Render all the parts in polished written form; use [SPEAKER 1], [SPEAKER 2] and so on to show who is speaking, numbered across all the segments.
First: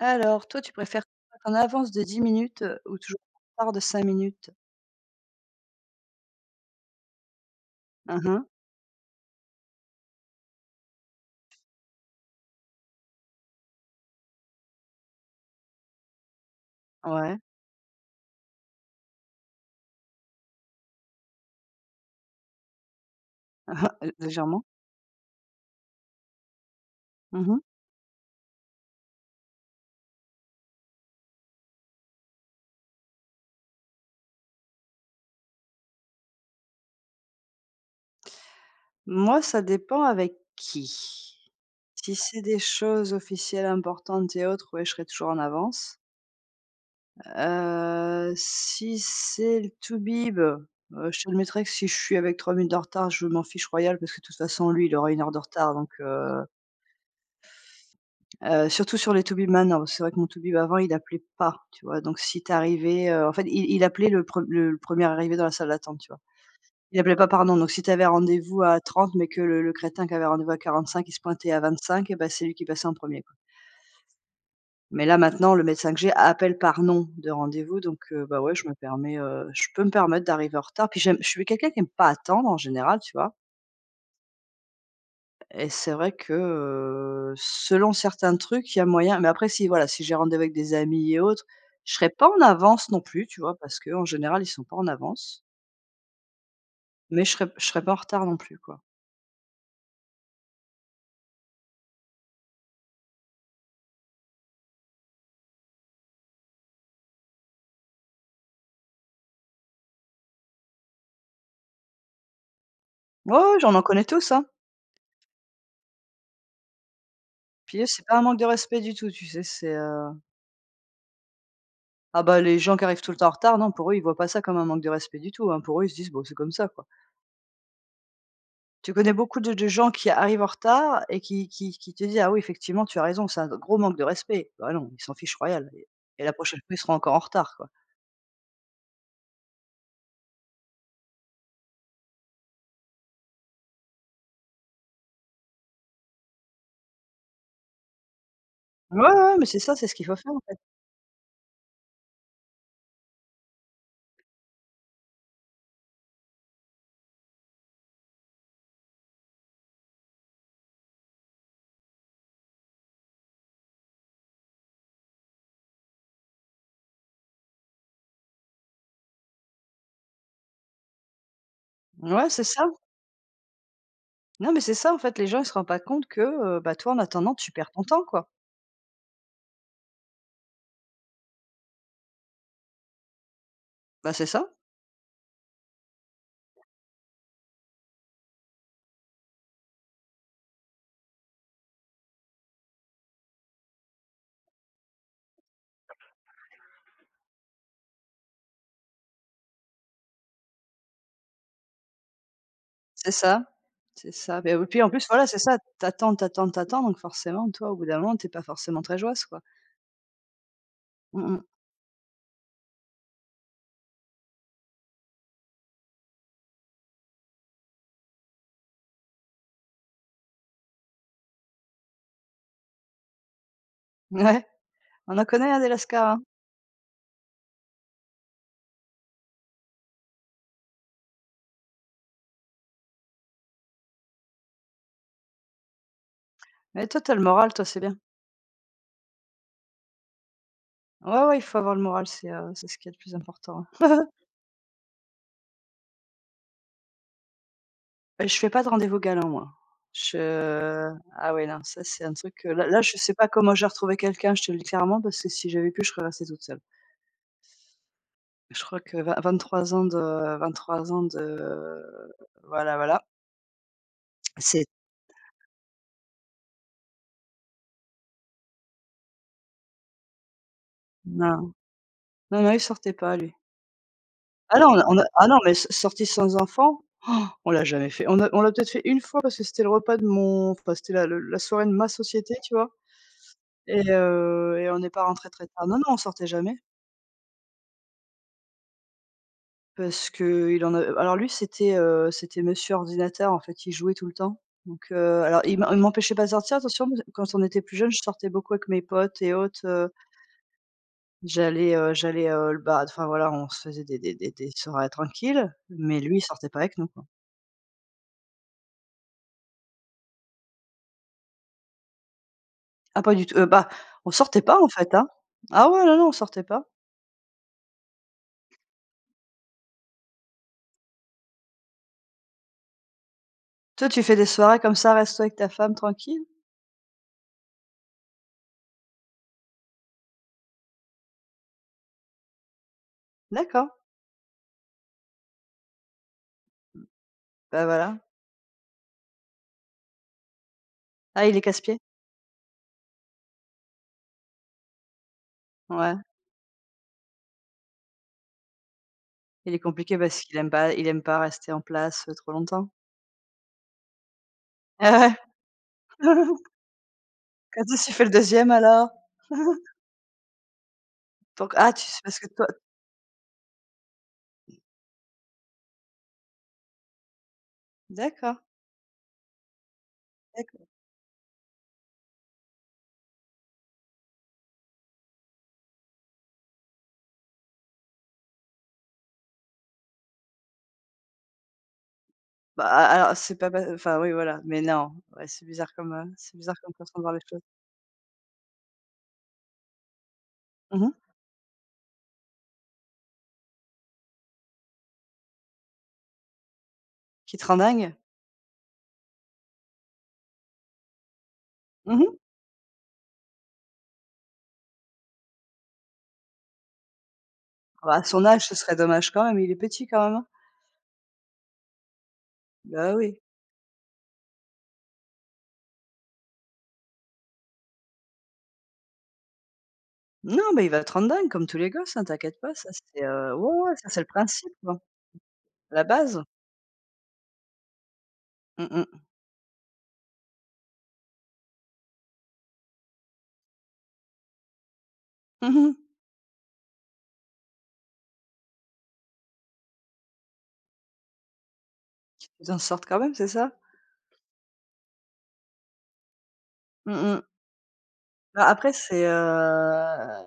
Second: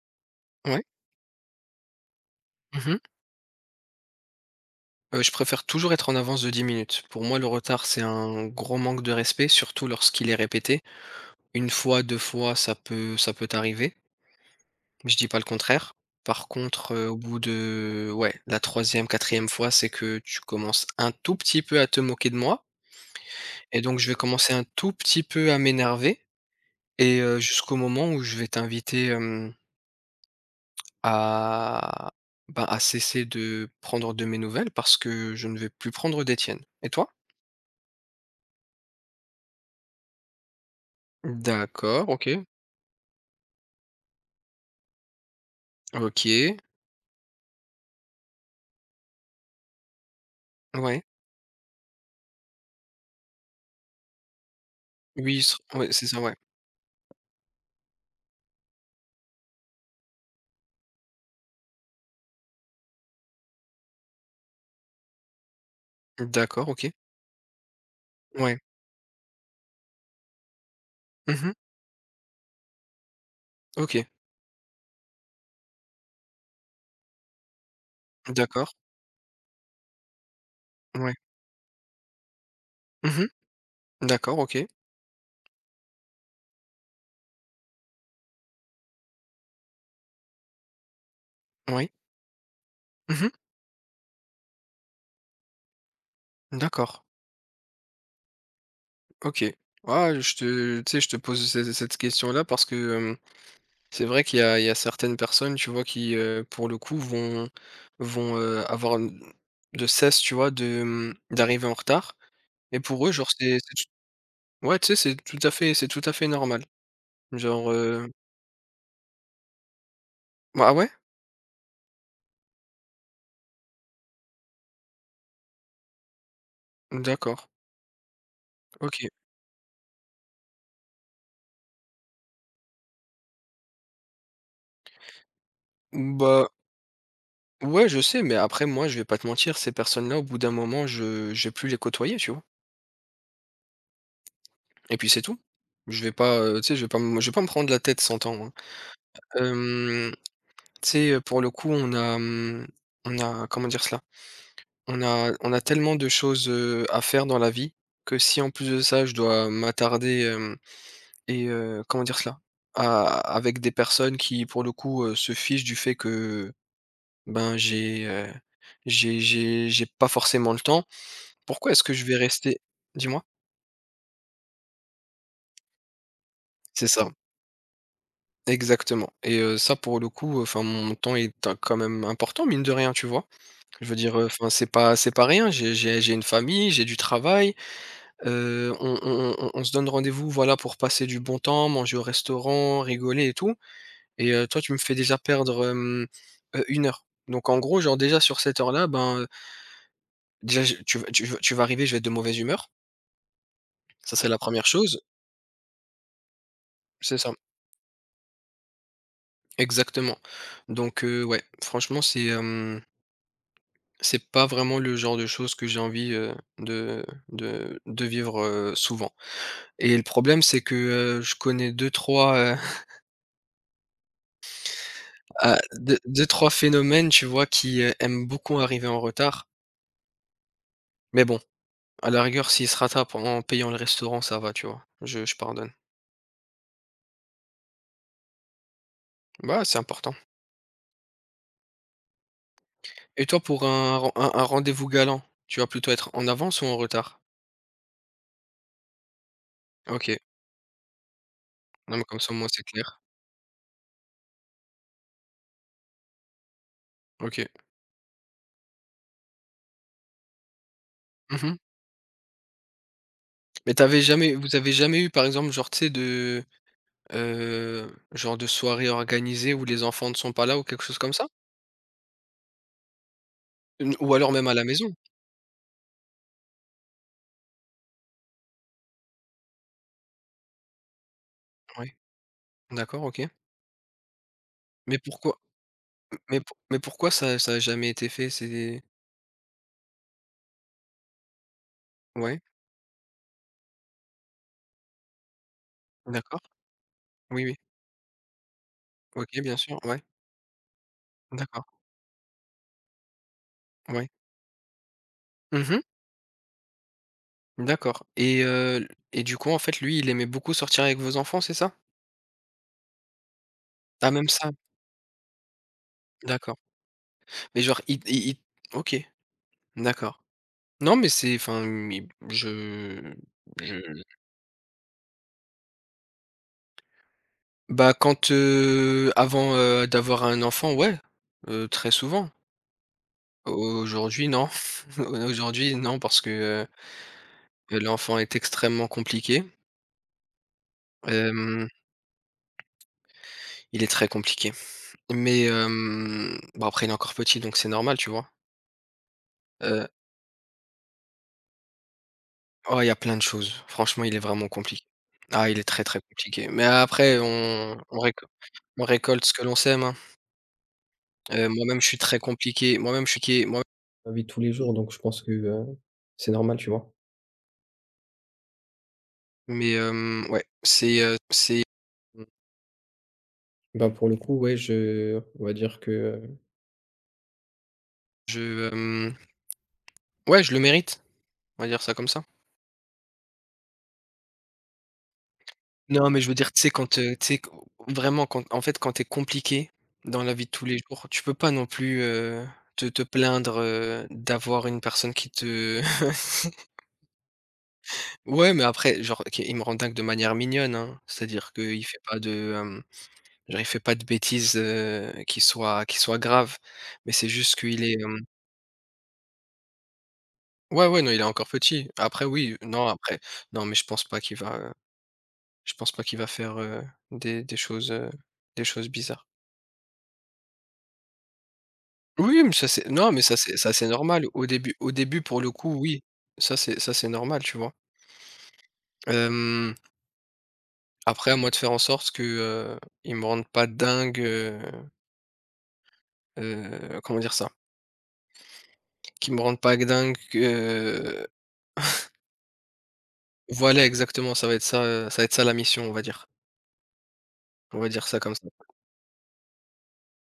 [SPEAKER 1] Alors, toi, tu
[SPEAKER 2] Ouais.
[SPEAKER 1] préfères en avance de 10 minutes,
[SPEAKER 2] Mmh
[SPEAKER 1] ou
[SPEAKER 2] mh.
[SPEAKER 1] toujours en retard de 5 minutes?
[SPEAKER 2] Je préfère toujours être en avance de 10 minutes. Pour moi, le retard, c'est
[SPEAKER 1] Mmh.
[SPEAKER 2] un gros manque de respect, surtout lorsqu'il est répété. Une fois, 2 fois, ça peut t'arriver, je dis pas le contraire. Par contre, au
[SPEAKER 1] Ouais,
[SPEAKER 2] bout de ouais, la troisième, quatrième fois, c'est que tu commences un tout petit peu à te moquer de moi et donc je vais commencer
[SPEAKER 1] légèrement.
[SPEAKER 2] un tout petit peu à m'énerver et
[SPEAKER 1] Mmh.
[SPEAKER 2] jusqu'au moment où je vais t'inviter, à à cesser de prendre de mes nouvelles parce que je ne vais plus prendre des tiennes et toi?
[SPEAKER 1] Moi, ça dépend avec qui.
[SPEAKER 2] D'accord,
[SPEAKER 1] Si c'est
[SPEAKER 2] OK.
[SPEAKER 1] des choses officielles importantes et autres, ouais, je serai toujours en avance.
[SPEAKER 2] OK,
[SPEAKER 1] Si c'est le to be, bah,
[SPEAKER 2] ouais.
[SPEAKER 1] je t'admettrai que si je suis avec 3 minutes de retard, je m'en fiche royal parce que de toute façon, lui, il aura une heure de
[SPEAKER 2] Oui, s
[SPEAKER 1] retard
[SPEAKER 2] ouais,
[SPEAKER 1] donc...
[SPEAKER 2] c'est ça, ouais.
[SPEAKER 1] Surtout sur les Toubib maintenant, c'est vrai que mon Toubib avant il appelait pas, tu vois? Donc si tu arrivais, en fait il appelait le 1er arrivé dans la salle d'attente, tu vois?
[SPEAKER 2] D'accord, OK.
[SPEAKER 1] Il appelait pas par nom, donc si t'avais
[SPEAKER 2] Ouais.
[SPEAKER 1] rendez-vous à 30, mais que le crétin qui avait rendez-vous à 45, il se pointait
[SPEAKER 2] Mmh,
[SPEAKER 1] à 25, et ben c'est lui qui passait en premier, quoi.
[SPEAKER 2] OK.
[SPEAKER 1] Mais là maintenant le médecin que j'ai appelle par nom de rendez-vous donc bah, ouais je me
[SPEAKER 2] D'accord,
[SPEAKER 1] permets, je peux me permettre d'arriver en retard. Puis
[SPEAKER 2] ouais.
[SPEAKER 1] j'aime je suis quelqu'un qui aime pas attendre en général, tu
[SPEAKER 2] Mmh,
[SPEAKER 1] vois?
[SPEAKER 2] d'accord, OK.
[SPEAKER 1] Et c'est vrai que, selon certains trucs, il y a moyen mais après si voilà, si j'ai rendez-vous avec des amis et autres,
[SPEAKER 2] Oui.
[SPEAKER 1] je serai pas en avance non plus,
[SPEAKER 2] Mmh,
[SPEAKER 1] tu vois? Parce que en général, ils sont pas en avance,
[SPEAKER 2] d'accord,
[SPEAKER 1] mais je serai pas en retard non plus, quoi.
[SPEAKER 2] OK. Ah, je te tu sais, je te pose ce cette question-là parce que, c'est vrai qu'il y a certaines personnes, tu vois, qui, pour le coup, vont, avoir n de cesse, tu vois, de, d'arriver en retard et pour eux, genre,
[SPEAKER 1] Ouais, ouais, j'en
[SPEAKER 2] c'est
[SPEAKER 1] en
[SPEAKER 2] t
[SPEAKER 1] connais tous, hein.
[SPEAKER 2] ouais, tu sais, c'est tout à fait normal. Genre,
[SPEAKER 1] Puis eux, c'est pas un manque de respect du tout, tu sais?
[SPEAKER 2] ah ouais?
[SPEAKER 1] Ah bah, les gens qui arrivent tout le temps en retard, non, pour eux, ils voient pas ça comme un manque de respect du tout, hein. Pour eux, ils se disent: «Bon, c'est comme ça, quoi».
[SPEAKER 2] D'accord.
[SPEAKER 1] Tu
[SPEAKER 2] OK.
[SPEAKER 1] connais beaucoup de gens qui arrivent en retard et qui te disent: «Ah oui, effectivement, tu as raison, c'est un gros manque de respect». Bah non, ils s'en fichent royal et la
[SPEAKER 2] Bah,
[SPEAKER 1] prochaine fois, ils seront encore en retard, quoi.
[SPEAKER 2] ouais, je sais, mais après moi, je vais pas te mentir, ces personnes-là, au bout d'un moment, je j'ai plus les côtoyer, tu vois? Et puis c'est tout. Je vais pas, tu sais, je vais pas me prendre la tête 100 ans, hein.
[SPEAKER 1] Ouais, ouais, ouais, mais c'est ça, c'est ce qu'il
[SPEAKER 2] Hem,
[SPEAKER 1] faut faire, en fait.
[SPEAKER 2] tu sais, pour le coup, on a, comment dire cela? On a tellement de choses, à faire dans la vie que si en plus de ça, je dois m'attarder, hem et comment dire cela? À avec des personnes qui, pour le coup, se fichent du fait que, j'ai, j'ai pas forcément le temps. Pourquoi est-ce que je vais
[SPEAKER 1] Ouais, c'est
[SPEAKER 2] rester,
[SPEAKER 1] ça.
[SPEAKER 2] dis-moi?
[SPEAKER 1] Non, mais c'est ça, en fait, les gens, ils se rendent pas compte que, bah,
[SPEAKER 2] C'est
[SPEAKER 1] toi, en
[SPEAKER 2] ça,
[SPEAKER 1] attendant, tu perds ton temps, quoi.
[SPEAKER 2] exactement et ça pour le coup, enfin mon temps est un quand même important mine de rien, tu vois? Je veux
[SPEAKER 1] Bah,
[SPEAKER 2] dire,
[SPEAKER 1] c'est ça,
[SPEAKER 2] enfin c'est pas rien, j'ai une famille, j'ai du travail, on se donne rendez-vous voilà pour passer du bon temps, manger au restaurant, rigoler et tout et toi tu me fais déjà perdre, 1 heure. Donc en gros, genre déjà sur cette heure-là, ben, déjà je tu vas arriver, je vais être de mauvaise humeur,
[SPEAKER 1] c'est ça, c'est
[SPEAKER 2] ça c'est la
[SPEAKER 1] ça. Beh,
[SPEAKER 2] première
[SPEAKER 1] et puis, en
[SPEAKER 2] chose.
[SPEAKER 1] plus, voilà, c'est ça, t'attends t'attends t'attends donc
[SPEAKER 2] C'est ça.
[SPEAKER 1] forcément, toi, au bout d'un moment, t'es pas forcément très joyeuse, quoi.
[SPEAKER 2] Exactement. Donc
[SPEAKER 1] Mmh mh.
[SPEAKER 2] ouais, franchement, c'est, c'est pas vraiment le genre de choses que j'ai envie, de vivre, souvent et le problème, c'est que, je connais deux trois
[SPEAKER 1] Ouais, on en connaît,
[SPEAKER 2] ah,
[SPEAKER 1] hein, des lascars, hein.
[SPEAKER 2] deux-trois phénomènes, tu vois, qui, aiment beaucoup arriver en retard. Mais bon, à la rigueur, s'ils se rattrapent en payant le restaurant, ça va, tu vois? Je pardonne.
[SPEAKER 1] Mais toi, tu le moral, toi, c'est bien.
[SPEAKER 2] Bah, c'est important
[SPEAKER 1] Ouais, ouais, il faut avoir le moral, c'est ce qui est le plus
[SPEAKER 2] et toi, pour
[SPEAKER 1] important.
[SPEAKER 2] un ren un rendez-vous galant, tu vas plutôt être en avance ou en retard?
[SPEAKER 1] Je fais pas de rendez-vous galant moi.
[SPEAKER 2] OK.
[SPEAKER 1] Je Ah ouais, non, ça,
[SPEAKER 2] Non, mais
[SPEAKER 1] c'est un
[SPEAKER 2] comme ça,
[SPEAKER 1] truc,
[SPEAKER 2] au moins, c'est
[SPEAKER 1] là, je
[SPEAKER 2] clair.
[SPEAKER 1] sais pas comment j'ai retrouvé quelqu'un, je te le dis clairement, parce que si j'avais pu, je serais restée toute seule.
[SPEAKER 2] OK.
[SPEAKER 1] Je crois que vingt trois ans de vingt trois ans
[SPEAKER 2] Mmh.
[SPEAKER 1] de voilà, voilà,
[SPEAKER 2] Mais t'avais jamais vous
[SPEAKER 1] c'est
[SPEAKER 2] avez jamais eu, par exemple, genre, tu sais, de, genre de soirée organisée où les enfants ne sont pas là ou quelque chose comme ça?
[SPEAKER 1] non, non, non, il sortait pas, lui.
[SPEAKER 2] N ou alors même à
[SPEAKER 1] Ah
[SPEAKER 2] la
[SPEAKER 1] non,
[SPEAKER 2] maison?
[SPEAKER 1] ah non, mais s sortie sans enfant, oh, on l'a jamais fait. On l'a peut-être fait une fois parce que c'était le repas de mon enfin, c'était la soirée de ma
[SPEAKER 2] Oui,
[SPEAKER 1] société, tu vois?
[SPEAKER 2] d'accord, OK.
[SPEAKER 1] Et on n'est
[SPEAKER 2] Mais
[SPEAKER 1] pas rentré
[SPEAKER 2] pourquoi
[SPEAKER 1] très tard. Non, non, on sortait
[SPEAKER 2] mais pour
[SPEAKER 1] jamais
[SPEAKER 2] mais pourquoi ça a jamais été fait? C'est
[SPEAKER 1] parce qu'il en a alors lui, c'était, heu,
[SPEAKER 2] Ouais,
[SPEAKER 1] c'était monsieur ordinateur, en fait, il jouait tout le temps. Donc alors il m'empêchait pas de
[SPEAKER 2] d'accord.
[SPEAKER 1] sortir, attention, parce que quand on
[SPEAKER 2] Oui, oui.
[SPEAKER 1] était plus jeunes, je sortais beaucoup avec mes potes et
[SPEAKER 2] OK, bien
[SPEAKER 1] autres,
[SPEAKER 2] sûr, ouais, d'accord,
[SPEAKER 1] j'allais le bar enfin voilà, on se faisait des
[SPEAKER 2] ouais.
[SPEAKER 1] des des des soirées tranquilles,
[SPEAKER 2] Mmh,
[SPEAKER 1] mais lui, il sortait pas avec nous, quoi.
[SPEAKER 2] d'accord et du coup, en fait, lui, il aimait beaucoup sortir avec vos enfants, c'est ça?
[SPEAKER 1] Ah pas du tout, bah, on
[SPEAKER 2] Ah, même
[SPEAKER 1] sortait
[SPEAKER 2] ça?
[SPEAKER 1] pas, en fait, hein. Ah ouais, non, non, on sortait
[SPEAKER 2] D'accord.
[SPEAKER 1] pas.
[SPEAKER 2] Mais genre, il OK, d'accord. Non, mais c'est enfin, mmh, il je
[SPEAKER 1] Toi, tu fais des soirées comme ça, resto avec ta femme, tranquille?
[SPEAKER 2] Bah, quand, avant, d'avoir un enfant, ouais, très souvent.
[SPEAKER 1] D'accord,
[SPEAKER 2] Aujourd'hui, non. Aujourd'hui, non, parce que,
[SPEAKER 1] bah, voilà.
[SPEAKER 2] l'enfant est extrêmement compliqué.
[SPEAKER 1] Ah, il est
[SPEAKER 2] Hem,
[SPEAKER 1] casse-pieds?
[SPEAKER 2] il est très compliqué. Mais,
[SPEAKER 1] Ouais.
[SPEAKER 2] bon, après, il est encore petit, donc c'est normal, tu vois?
[SPEAKER 1] Il est
[SPEAKER 2] Heu,
[SPEAKER 1] compliqué parce qu'il aime pas rester en place, trop longtemps.
[SPEAKER 2] oh, il y a plein de choses. Franchement, il est vraiment compliqué.
[SPEAKER 1] Ah
[SPEAKER 2] Ah, il est très, très
[SPEAKER 1] ouais?
[SPEAKER 2] compliqué. Mais après,
[SPEAKER 1] Quand est-ce tu fais le deuxième
[SPEAKER 2] on
[SPEAKER 1] alors?
[SPEAKER 2] récolte ce que l'on sème, hein. Heu,
[SPEAKER 1] Donc ah
[SPEAKER 2] moi-même,
[SPEAKER 1] tu
[SPEAKER 2] je
[SPEAKER 1] sais
[SPEAKER 2] suis
[SPEAKER 1] parce
[SPEAKER 2] très
[SPEAKER 1] que toi
[SPEAKER 2] compliqué. Moi-même, je suis qui moi ma vie de tous les jours, donc je pense que, c'est normal, tu vois?
[SPEAKER 1] d'accord,
[SPEAKER 2] Mais ouais,
[SPEAKER 1] d'accord.
[SPEAKER 2] c'est mmh Bah, pour le coup, ouais, je on va dire que, heu Je, hem, ouais, je le mérite, on va dire ça comme ça.
[SPEAKER 1] Bah, a alors c'est pas pa enfin oui voilà, mais non, ouais c'est bizarre comme,
[SPEAKER 2] Non,
[SPEAKER 1] heu,
[SPEAKER 2] mais je veux
[SPEAKER 1] c'est
[SPEAKER 2] dire,
[SPEAKER 1] bizarre
[SPEAKER 2] tu sais,
[SPEAKER 1] comme façon
[SPEAKER 2] quand,
[SPEAKER 1] de voir les
[SPEAKER 2] tu sais,
[SPEAKER 1] choses.
[SPEAKER 2] q vraiment quand en fait, quand t'es compliqué dans la vie de tous les
[SPEAKER 1] Mmh.
[SPEAKER 2] jours, tu peux pas non plus, te plaindre, d'avoir une personne qui te
[SPEAKER 1] Qui te rend dingue?
[SPEAKER 2] ouais, mais après, genre, OK, il me rend dingue de manière mignonne, hein. C'est-à-dire qu'il fait
[SPEAKER 1] Mmh.
[SPEAKER 2] pas de, genre, il fait pas de bêtises, qui soient graves, mais c'est juste qu'il
[SPEAKER 1] Bah,
[SPEAKER 2] est.
[SPEAKER 1] à son âge, ce serait dommage quand même, il est petit quand même, hein?
[SPEAKER 2] Ouais, ouais, non, il est encore petit. Après, oui, non,
[SPEAKER 1] Bah oui.
[SPEAKER 2] après, non, mais je pense pas qu'il va faire, des des choses, heu, des choses bizarres.
[SPEAKER 1] Non, mais il va te rendre dingue comme tous les gosses, hein, t'inquiète
[SPEAKER 2] Oui,
[SPEAKER 1] pas,
[SPEAKER 2] mais ça
[SPEAKER 1] ça
[SPEAKER 2] c'est
[SPEAKER 1] c'est,
[SPEAKER 2] non, mais ça c'est
[SPEAKER 1] ouais,
[SPEAKER 2] ça
[SPEAKER 1] ouais,
[SPEAKER 2] c'est
[SPEAKER 1] ça c'est le
[SPEAKER 2] normal. Au
[SPEAKER 1] principe,
[SPEAKER 2] début
[SPEAKER 1] quoi,
[SPEAKER 2] pour le coup,
[SPEAKER 1] la
[SPEAKER 2] oui,
[SPEAKER 1] base.
[SPEAKER 2] ça c'est normal, tu vois?
[SPEAKER 1] Mmh mh.
[SPEAKER 2] Hem, après, à moi de faire en sorte que, ils me rendent pas dingue,
[SPEAKER 1] Mmh mh.
[SPEAKER 2] comment dire ça? Qu'ils me rendent pas dingue, que
[SPEAKER 1] En sortent quand même, c'est ça?
[SPEAKER 2] voilà, exactement, ça va être ça, ça va être ça la mission, on va dire.
[SPEAKER 1] Mmh mh.
[SPEAKER 2] On va dire ça comme
[SPEAKER 1] Bah,
[SPEAKER 2] ça.
[SPEAKER 1] après c'est, heu,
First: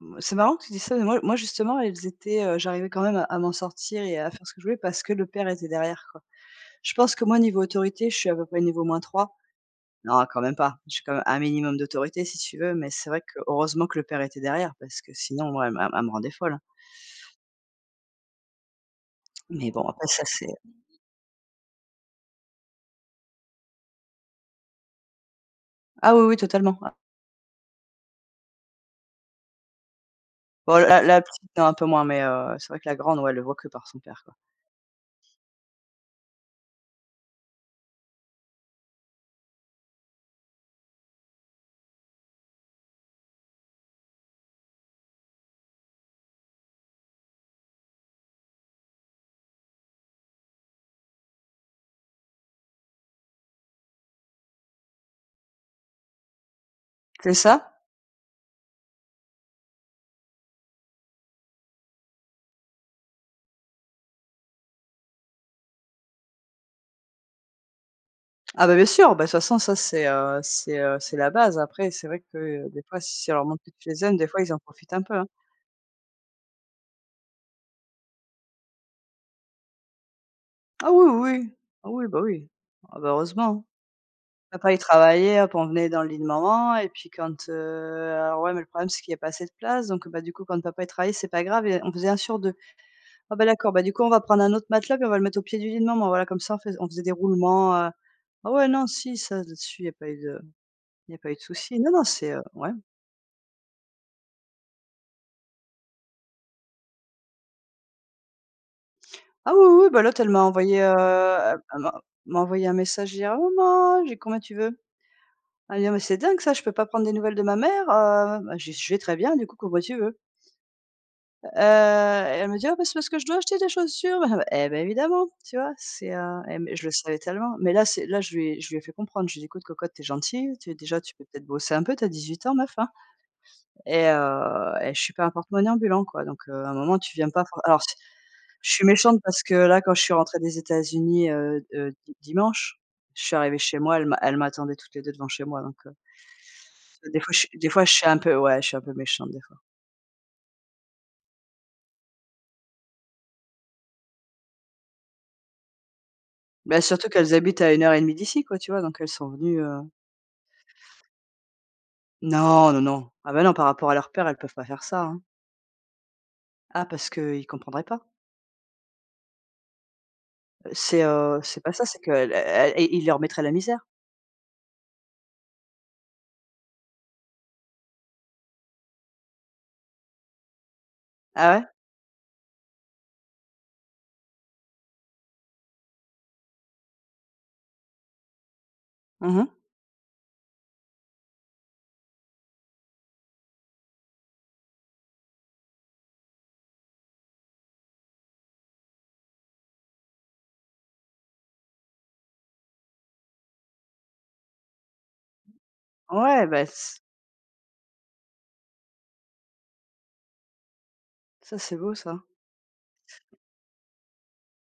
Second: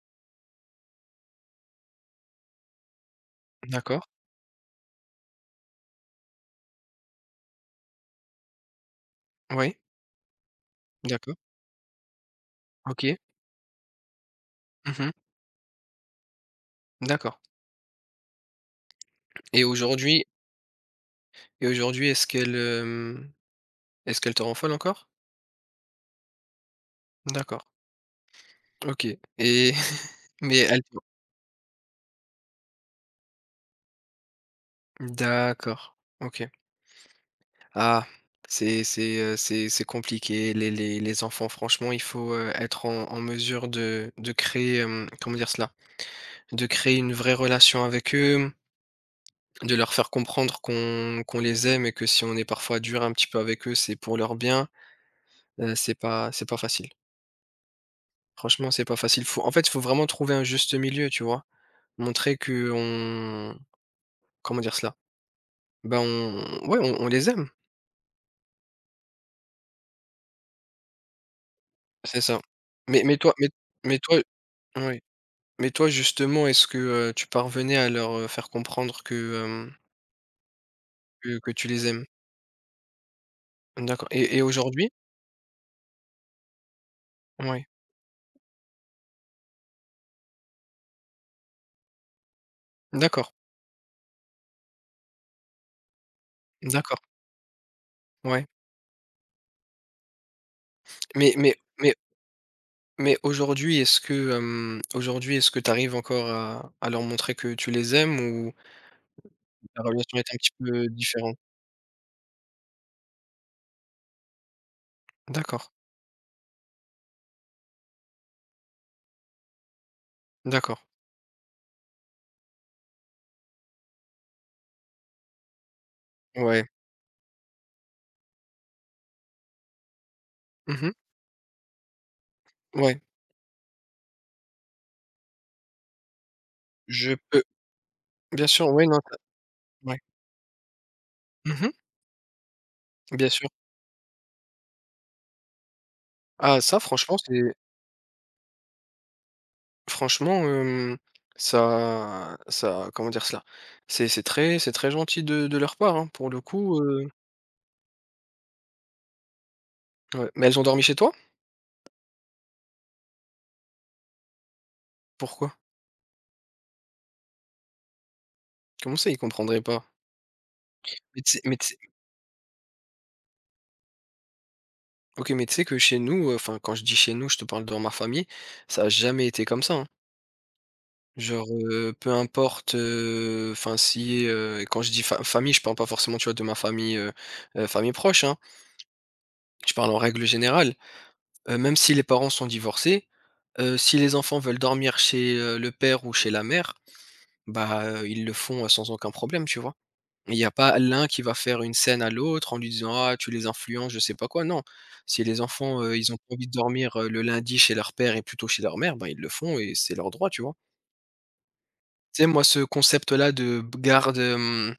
[SPEAKER 1] mmh, c'est marrant que tu dises ça, mais moi justement j'arrivais quand même à m'en sortir
[SPEAKER 2] D'accord.
[SPEAKER 1] et à faire ce que je voulais parce que le père était derrière, quoi. Je pense que moi niveau autorité, je suis à peu près niveau moins trois.
[SPEAKER 2] Oui,
[SPEAKER 1] Non, quand même pas. J'ai quand même
[SPEAKER 2] d'accord.
[SPEAKER 1] un minimum d'autorité si tu veux, mais c'est
[SPEAKER 2] OK.
[SPEAKER 1] vrai que heureusement que le père était derrière parce
[SPEAKER 2] Mmh,
[SPEAKER 1] que sinon moi elle me rendait folle, hein.
[SPEAKER 2] d'accord. Et
[SPEAKER 1] Mais bon après ça
[SPEAKER 2] aujourd'hui
[SPEAKER 1] c'est
[SPEAKER 2] et aujourd'hui, est-ce qu'elle, est-ce qu'elle te rend folle encore?
[SPEAKER 1] ah oui, oui totalement. Ah
[SPEAKER 2] D'accord, OK et mais
[SPEAKER 1] bon
[SPEAKER 2] elle
[SPEAKER 1] la petite, non, un peu moins, mais c'est vrai que la grande, ouais, elle le voit que par son père, quoi.
[SPEAKER 2] d'accord, OK. Ah, c'est c'est compliqué. Les enfants, franchement, il faut, être en mesure de créer, comment dire cela? De créer une vraie relation avec eux, de leur faire comprendre qu'on les aime et que si on est parfois dur un petit peu avec eux, c'est pour leur bien. C'est pas facile.
[SPEAKER 1] C'est ça?
[SPEAKER 2] Franchement, c'est pas facile. Faut en fait, il faut vraiment trouver un juste milieu, tu vois? Montrer que on, comment dire cela? Ben, on ouais, on les aime,
[SPEAKER 1] Ah bah, bien sûr, bah, de toute façon ça c'est la base. Après c'est vrai
[SPEAKER 2] c'est
[SPEAKER 1] que,
[SPEAKER 2] ça.
[SPEAKER 1] des fois
[SPEAKER 2] Mais mais
[SPEAKER 1] si on
[SPEAKER 2] toi
[SPEAKER 1] leur
[SPEAKER 2] mais
[SPEAKER 1] montre que tu
[SPEAKER 2] mais
[SPEAKER 1] les aimes,
[SPEAKER 2] toi
[SPEAKER 1] des fois ils en profitent
[SPEAKER 2] ouais
[SPEAKER 1] un peu, hein.
[SPEAKER 2] mais toi justement, est-ce que, tu parvenais à leur, faire comprendre que,
[SPEAKER 1] Ah oui, oui,
[SPEAKER 2] que tu les
[SPEAKER 1] ah
[SPEAKER 2] aimes?
[SPEAKER 1] oui, bah, oui. Ah bah, heureusement.
[SPEAKER 2] D'accord et
[SPEAKER 1] Papa il
[SPEAKER 2] aujourd'hui?
[SPEAKER 1] travaillait, hop, on venait dans le lit de maman et puis quand,
[SPEAKER 2] Ouais,
[SPEAKER 1] alors ouais, mais le problème c'est qu'il y a pas assez de place donc bah, du coup quand papa il travaillait, c'est pas grave et on faisait un sur 2.
[SPEAKER 2] d'accord,
[SPEAKER 1] Ah bah, d'accord, bah, du coup on va prendre un autre matelas puis on va le mettre au pied du lit de maman. Voilà comme ça on fais on
[SPEAKER 2] d'accord,
[SPEAKER 1] faisait des roulements. Heu
[SPEAKER 2] ouais.
[SPEAKER 1] ah ouais, non si, ça là-dessus il y a pas eu de il y a pas
[SPEAKER 2] Mais
[SPEAKER 1] eu de
[SPEAKER 2] mais
[SPEAKER 1] souci. Non,
[SPEAKER 2] mais
[SPEAKER 1] non, ouais.
[SPEAKER 2] mais aujourd'hui, est-ce que, aujourd'hui, est-ce que tu arrives encore à leur montrer que tu les aimes ou
[SPEAKER 1] Ah oui, oui,
[SPEAKER 2] la
[SPEAKER 1] oui, bah,
[SPEAKER 2] relation
[SPEAKER 1] l'autre, elle
[SPEAKER 2] est un
[SPEAKER 1] m'a
[SPEAKER 2] petit
[SPEAKER 1] envoyé,
[SPEAKER 2] peu différente?
[SPEAKER 1] elle m'a envoyé un message hier: «Maman, j'ai combien tu veux?»
[SPEAKER 2] D'accord,
[SPEAKER 1] Elle me dit: «Ah, Mais c'est dingue ça, je peux pas prendre des nouvelles de ma mère,» Bah, «Je vais très bien, du coup, combien tu veux?»
[SPEAKER 2] d'accord,
[SPEAKER 1] Elle me dit: «Ah, bah, c'est parce que je dois acheter des chaussures». Bah, eh ben évidemment, tu vois? C'est, eh
[SPEAKER 2] ouais.
[SPEAKER 1] Mais je le savais tellement. Mais là, c'est là, je lui ai fait comprendre. Je lui ai dit: «Écoute cocotte, t'es es gentille,
[SPEAKER 2] Mmh.
[SPEAKER 1] tu peux peut-être bosser un peu, t'as 18 ans meuf, hein».
[SPEAKER 2] Ouais,
[SPEAKER 1] Et je suis pas un porte-monnaie ambulant, quoi, donc à un moment, tu
[SPEAKER 2] je
[SPEAKER 1] viens
[SPEAKER 2] peux
[SPEAKER 1] pas for alors c
[SPEAKER 2] bien sûr,
[SPEAKER 1] je
[SPEAKER 2] ouais,
[SPEAKER 1] suis
[SPEAKER 2] non.
[SPEAKER 1] méchante parce que là, quand
[SPEAKER 2] Ouais.
[SPEAKER 1] je suis rentrée des États-Unis,
[SPEAKER 2] Mmh.
[SPEAKER 1] di dimanche, je
[SPEAKER 2] Bien
[SPEAKER 1] suis
[SPEAKER 2] sûr.
[SPEAKER 1] arrivée chez moi, elles m'attendaient toutes les 2 devant chez moi, donc
[SPEAKER 2] Ah ça, franchement, c'est
[SPEAKER 1] des fois, je suis un peu ouais, je suis un peu méchante, des fois.
[SPEAKER 2] franchement, ça comment dire cela? C'est très gentil de leur part, hein, pour le
[SPEAKER 1] Mais
[SPEAKER 2] coup,
[SPEAKER 1] surtout qu'elles habitent à une heure et demie d'ici, quoi, tu vois? Donc elles sont venues,
[SPEAKER 2] ouais. Mais elles ont dormi chez toi?
[SPEAKER 1] non, non, non. Ah ben non, par rapport à leur père, elles peuvent pas faire ça, hein.
[SPEAKER 2] Pourquoi?
[SPEAKER 1] Ah, parce qu'ils comprendraient pas.
[SPEAKER 2] Comment ça ils comprendraient pas?
[SPEAKER 1] C'est, heu,
[SPEAKER 2] Mais
[SPEAKER 1] c'est
[SPEAKER 2] tu
[SPEAKER 1] pas
[SPEAKER 2] sais
[SPEAKER 1] ça, c'est que elles il leur mettrait la misère.
[SPEAKER 2] OK, mais tu sais que chez nous, enfin quand je dis chez nous, je te parle dans ma famille, ça a jamais été comme ça, hein. Genre,
[SPEAKER 1] Ah ouais?
[SPEAKER 2] peu importe, enfin si, et quand je dis fa famille, je parle pas forcément, tu vois, de ma famille, famille proche, hein.
[SPEAKER 1] Mmh.
[SPEAKER 2] Je parle en règle générale. Même si les parents sont divorcés, si les enfants veulent dormir chez, le père ou chez la mère, bah, ils le font, sans aucun problème, tu vois? Il n'y a pas l'un qui va faire une scène à l'autre en lui disant: «Ah, tu les influences», je sais pas quoi, non. Si les enfants, ils ont pas
[SPEAKER 1] Ouais,
[SPEAKER 2] envie de
[SPEAKER 1] bah,
[SPEAKER 2] dormir,
[SPEAKER 1] c
[SPEAKER 2] le lundi chez leur père et plutôt chez leur mère, bah, ils le font et c'est leur droit, tu vois?
[SPEAKER 1] ça, c'est beau ça.
[SPEAKER 2] Tu sais, moi, ce concept-là de b garde,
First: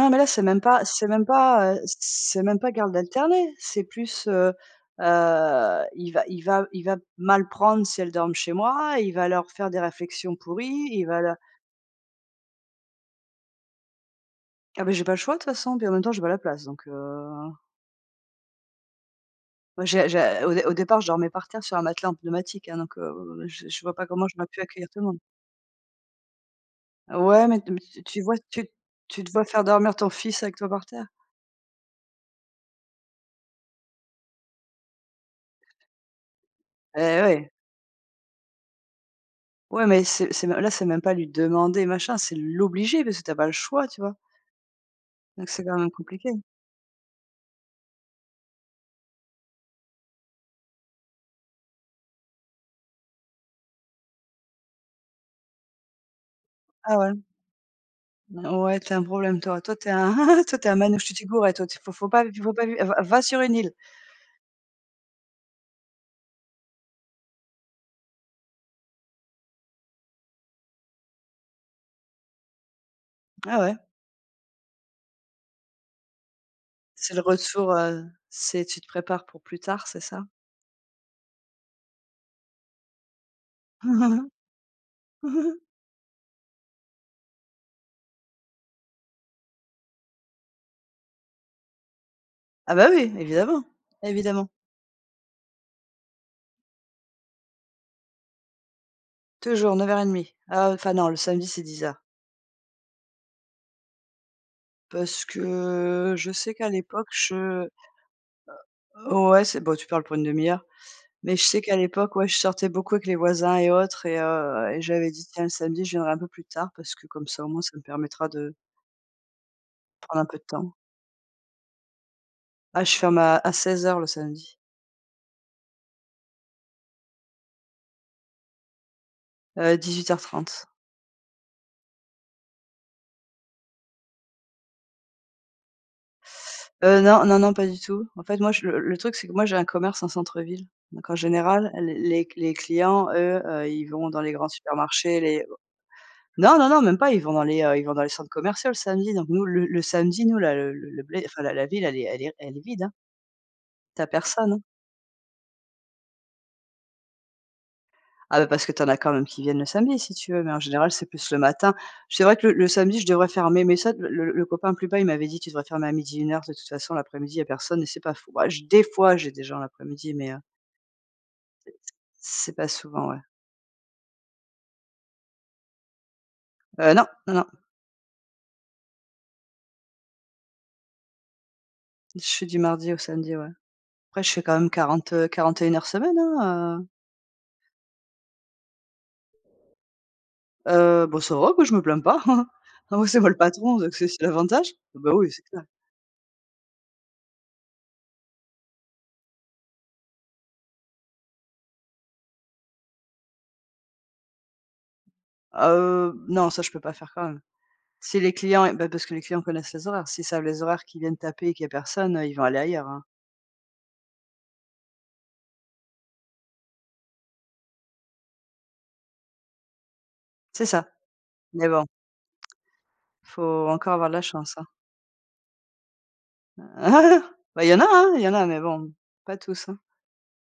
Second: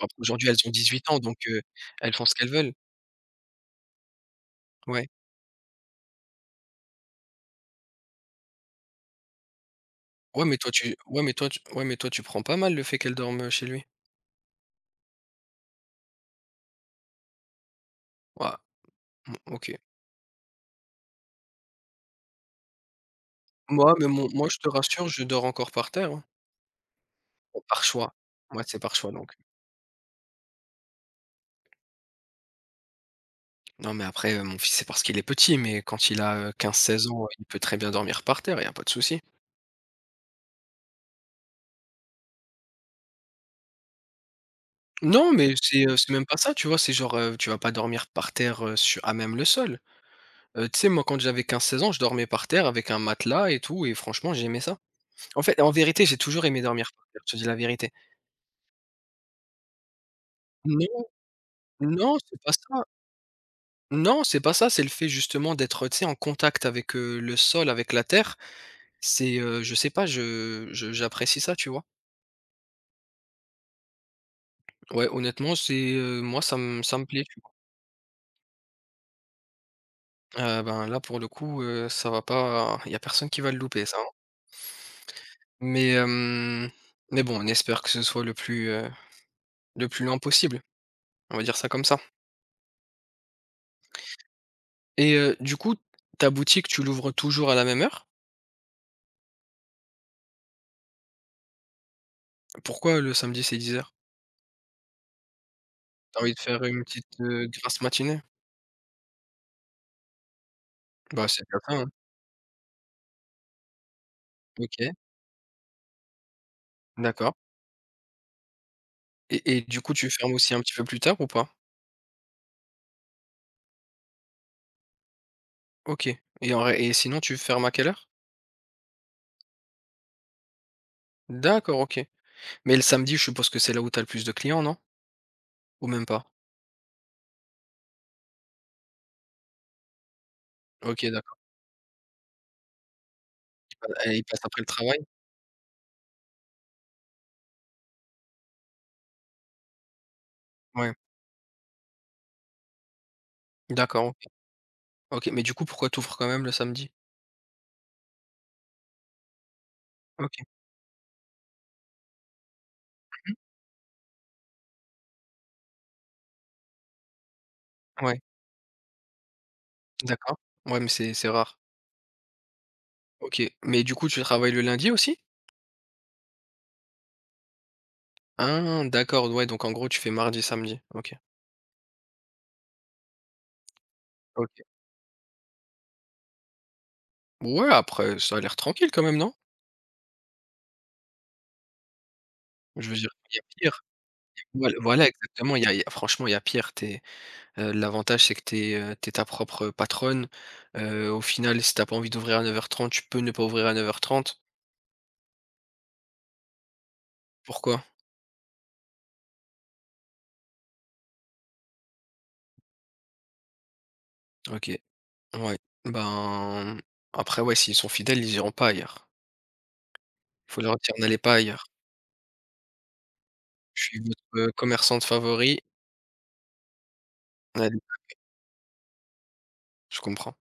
[SPEAKER 2] bah,
[SPEAKER 1] mais là, c'est
[SPEAKER 2] aujourd'hui, elles
[SPEAKER 1] même
[SPEAKER 2] ont
[SPEAKER 1] pas c'est
[SPEAKER 2] 18 ans,
[SPEAKER 1] même
[SPEAKER 2] donc
[SPEAKER 1] pas,
[SPEAKER 2] elles font ce
[SPEAKER 1] c'est
[SPEAKER 2] qu'elles
[SPEAKER 1] même pas
[SPEAKER 2] veulent.
[SPEAKER 1] garde alternée. C'est plus,
[SPEAKER 2] Ouais.
[SPEAKER 1] il va mal prendre si elles dorment chez moi, il va leur faire des réflexions
[SPEAKER 2] Ouais, mais toi,
[SPEAKER 1] pourries,
[SPEAKER 2] tu
[SPEAKER 1] il va
[SPEAKER 2] ouais,
[SPEAKER 1] leur
[SPEAKER 2] mais toi, tu prends pas mal le fait qu'elles dorment, chez lui?
[SPEAKER 1] ah, ben j'ai pas le choix de toute façon, puis en même temps, j'ai pas la place donc,
[SPEAKER 2] Ouais. Mmh, OK.
[SPEAKER 1] moi j'ai au dé au départ, je dormais par terre sur un matelas en pneumatique, hein, donc, je vois
[SPEAKER 2] Moi
[SPEAKER 1] pas
[SPEAKER 2] mais
[SPEAKER 1] comment
[SPEAKER 2] mon
[SPEAKER 1] j'aurais
[SPEAKER 2] moi je
[SPEAKER 1] pu
[SPEAKER 2] te
[SPEAKER 1] accueillir tout le
[SPEAKER 2] rassure,
[SPEAKER 1] monde.
[SPEAKER 2] je dors encore par terre, hein.
[SPEAKER 1] Ouais, mais tu
[SPEAKER 2] Par
[SPEAKER 1] tu
[SPEAKER 2] choix.
[SPEAKER 1] tu vois,
[SPEAKER 2] Moi,
[SPEAKER 1] tu
[SPEAKER 2] c'est par choix
[SPEAKER 1] tu te
[SPEAKER 2] donc.
[SPEAKER 1] vois faire dormir ton fils avec toi par terre?
[SPEAKER 2] Non mais après, mon fils, c'est parce qu'il est petit, mais quand il a, 15-16
[SPEAKER 1] Eh
[SPEAKER 2] ans, il
[SPEAKER 1] ouais.
[SPEAKER 2] peut très bien dormir par terre, il y a pas de souci.
[SPEAKER 1] Ouais, mais là, c'est même pas lui demander machin, c'est l'obliger parce que t'as pas le choix, tu vois?
[SPEAKER 2] Non,
[SPEAKER 1] Donc
[SPEAKER 2] mais
[SPEAKER 1] c'est quand
[SPEAKER 2] c'est,
[SPEAKER 1] même
[SPEAKER 2] heu, c'est même
[SPEAKER 1] compliqué.
[SPEAKER 2] pas ça, tu vois? C'est genre, tu vas pas dormir par terre, su à même le sol. Tu sais, moi, quand j'avais 15-16 ans, je dormais par terre avec un matelas et tout et franchement, j'aimais ça. En fait, en vérité, j'ai toujours aimé dormir
[SPEAKER 1] Ah
[SPEAKER 2] par
[SPEAKER 1] ouais?
[SPEAKER 2] terre, je te dis la vérité.
[SPEAKER 1] Ouais, tu un problème toi. Toi, t'es un toi, t'es un Manouche
[SPEAKER 2] Non,
[SPEAKER 1] Tuticoret, toi. Tu faut
[SPEAKER 2] non, c'est
[SPEAKER 1] faut
[SPEAKER 2] pas
[SPEAKER 1] pas vivre-
[SPEAKER 2] ça.
[SPEAKER 1] va va sur une île.
[SPEAKER 2] Non, c'est pas ça, c'est le fait justement d'être, tu sais, en contact avec, le sol, avec la terre. C'est, je sais pas, je j'apprécie ça, tu vois?
[SPEAKER 1] Ah ouais?
[SPEAKER 2] Ouais, honnêtement, c'est, moi, ça me
[SPEAKER 1] C'est le
[SPEAKER 2] plaît, tu vois?
[SPEAKER 1] retour, c'est tu te prépares pour plus tard, c'est ça?
[SPEAKER 2] Ah ben, là, pour le coup, ça va pas, il y a personne qui va le louper, ça, hein. Mais, mais bon, on espère que ce soit le plus lent possible, on va dire ça comme ça.
[SPEAKER 1] Ah bah oui, évidemment, évidemment.
[SPEAKER 2] Et du coup, ta boutique, tu l'ouvres toujours à la même heure?
[SPEAKER 1] Toujours 9:30. Ah enfin non, le samedi, c'est 10 heures
[SPEAKER 2] Pourquoi le samedi, c'est 10 heures,
[SPEAKER 1] parce que
[SPEAKER 2] t'as
[SPEAKER 1] je
[SPEAKER 2] envie de
[SPEAKER 1] sais
[SPEAKER 2] faire
[SPEAKER 1] qu'à
[SPEAKER 2] une
[SPEAKER 1] l'époque,
[SPEAKER 2] petite,
[SPEAKER 1] je
[SPEAKER 2] grasse matinée?
[SPEAKER 1] ouais, c'est bon, tu parles pour une 1/2 heure.
[SPEAKER 2] Bah,
[SPEAKER 1] Mais je
[SPEAKER 2] c'est
[SPEAKER 1] sais
[SPEAKER 2] bien
[SPEAKER 1] qu'à
[SPEAKER 2] ça, hein.
[SPEAKER 1] l'époque, ouais, je sortais beaucoup avec les voisins et autres et
[SPEAKER 2] OK,
[SPEAKER 1] j'avais dit: «Tiens, le samedi, je viendrai un peu plus tard parce que comme
[SPEAKER 2] d'accord.
[SPEAKER 1] ça, au moins, ça me permettra de
[SPEAKER 2] Et du coup, tu
[SPEAKER 1] prendre un
[SPEAKER 2] fermes
[SPEAKER 1] peu de
[SPEAKER 2] aussi un
[SPEAKER 1] temps».
[SPEAKER 2] petit peu plus tard ou pas?
[SPEAKER 1] Ah, je ferme à 16 heures le samedi,
[SPEAKER 2] OK. Et en ré et sinon, tu fermes à quelle heure?
[SPEAKER 1] dix 18:30.
[SPEAKER 2] D'accord, OK. Mais le samedi, je suppose que c'est là où tu as le plus de clients, non? Ou même pas?
[SPEAKER 1] Non, non, non, pas du tout. En fait, moi, je le truc, c'est que moi, j'ai un commerce en centre-ville,
[SPEAKER 2] OK,
[SPEAKER 1] donc en
[SPEAKER 2] d'accord.
[SPEAKER 1] général, les clients, eux, ils
[SPEAKER 2] Bah,
[SPEAKER 1] vont
[SPEAKER 2] et
[SPEAKER 1] dans
[SPEAKER 2] ils
[SPEAKER 1] les
[SPEAKER 2] passent
[SPEAKER 1] grands
[SPEAKER 2] après le travail?
[SPEAKER 1] supermarchés, les non, non, non, même pas, ils vont dans les, ils vont dans les centres commerciaux le samedi, donc nous, le samedi, nous, là,
[SPEAKER 2] Ouais.
[SPEAKER 1] le blé enfin, la ville, elle est vide, hein. Tu
[SPEAKER 2] D'accord, OK.
[SPEAKER 1] personne, hein.
[SPEAKER 2] OK, mais du coup, pourquoi tu ouvres quand même le samedi?
[SPEAKER 1] Ah bah, parce que tu en as quand même qui viennent le samedi si tu
[SPEAKER 2] OK.
[SPEAKER 1] veux, mais en général, c'est plus le matin. C'est vrai que le samedi, je devrais
[SPEAKER 2] Mmh.
[SPEAKER 1] fermer, mais ça, le copain plus bas, il m'avait dit: «Tu devrais fermer à midi, une heure de toute façon, l'après-midi, il y a personne» et c'est pas
[SPEAKER 2] Ouais,
[SPEAKER 1] fou. Bah, je des fois, j'ai des gens l'après-midi, mais
[SPEAKER 2] d'accord. Ouais, mais c'est rare.
[SPEAKER 1] c'est pas souvent, ouais.
[SPEAKER 2] OK. Mais du coup, tu travailles le lundi aussi?
[SPEAKER 1] Non, non, non,
[SPEAKER 2] Ah, d'accord, ouais, donc en gros, tu fais mardi, samedi. OK.
[SPEAKER 1] je suis du mardi au samedi, ouais. Après, je fais quand
[SPEAKER 2] OK.
[SPEAKER 1] même 41 heures semaine, hein,
[SPEAKER 2] Ouais, après, ça a l'air tranquille quand même, non?
[SPEAKER 1] heu, bon, ça va quoi, je me plains pas, hein.
[SPEAKER 2] Je
[SPEAKER 1] Ah
[SPEAKER 2] veux
[SPEAKER 1] moi,
[SPEAKER 2] dire,
[SPEAKER 1] c'est moi le
[SPEAKER 2] il y a
[SPEAKER 1] patron,
[SPEAKER 2] pire.
[SPEAKER 1] donc c'est aussi l'avantage.
[SPEAKER 2] Voilà,
[SPEAKER 1] Bah oui, c'est
[SPEAKER 2] exactement,
[SPEAKER 1] clair.
[SPEAKER 2] il y a franchement, il y a pire. T'es. L'avantage, c'est que tu es, ta propre patronne. Au final, si t'as pas envie d'ouvrir à 9:30, tu peux ne pas ouvrir à 9:30.
[SPEAKER 1] Ah, non, ça, je peux pas faire quand même.
[SPEAKER 2] Pourquoi?
[SPEAKER 1] Si les clients bah, parce que les clients connaissent les horaires. S'ils savent les horaires, qu'ils viennent taper et qu'il y a personne, ils vont aller ailleurs, hein.
[SPEAKER 2] OK, ouais. Ben, après, ouais, s'ils sont fidèles, ils iront pas ailleurs. Il faut
[SPEAKER 1] C'est
[SPEAKER 2] leur
[SPEAKER 1] ça,
[SPEAKER 2] dire: «N'allez pas ailleurs.
[SPEAKER 1] mais bon, faut
[SPEAKER 2] Je
[SPEAKER 1] encore
[SPEAKER 2] suis
[SPEAKER 1] avoir de la
[SPEAKER 2] votre,
[SPEAKER 1] chance, hein.
[SPEAKER 2] commerçante favori,
[SPEAKER 1] Bah, il y en
[SPEAKER 2] n'allez».
[SPEAKER 1] a, hein, il y en a, mais bon, pas tous, hein.
[SPEAKER 2] Je comprends.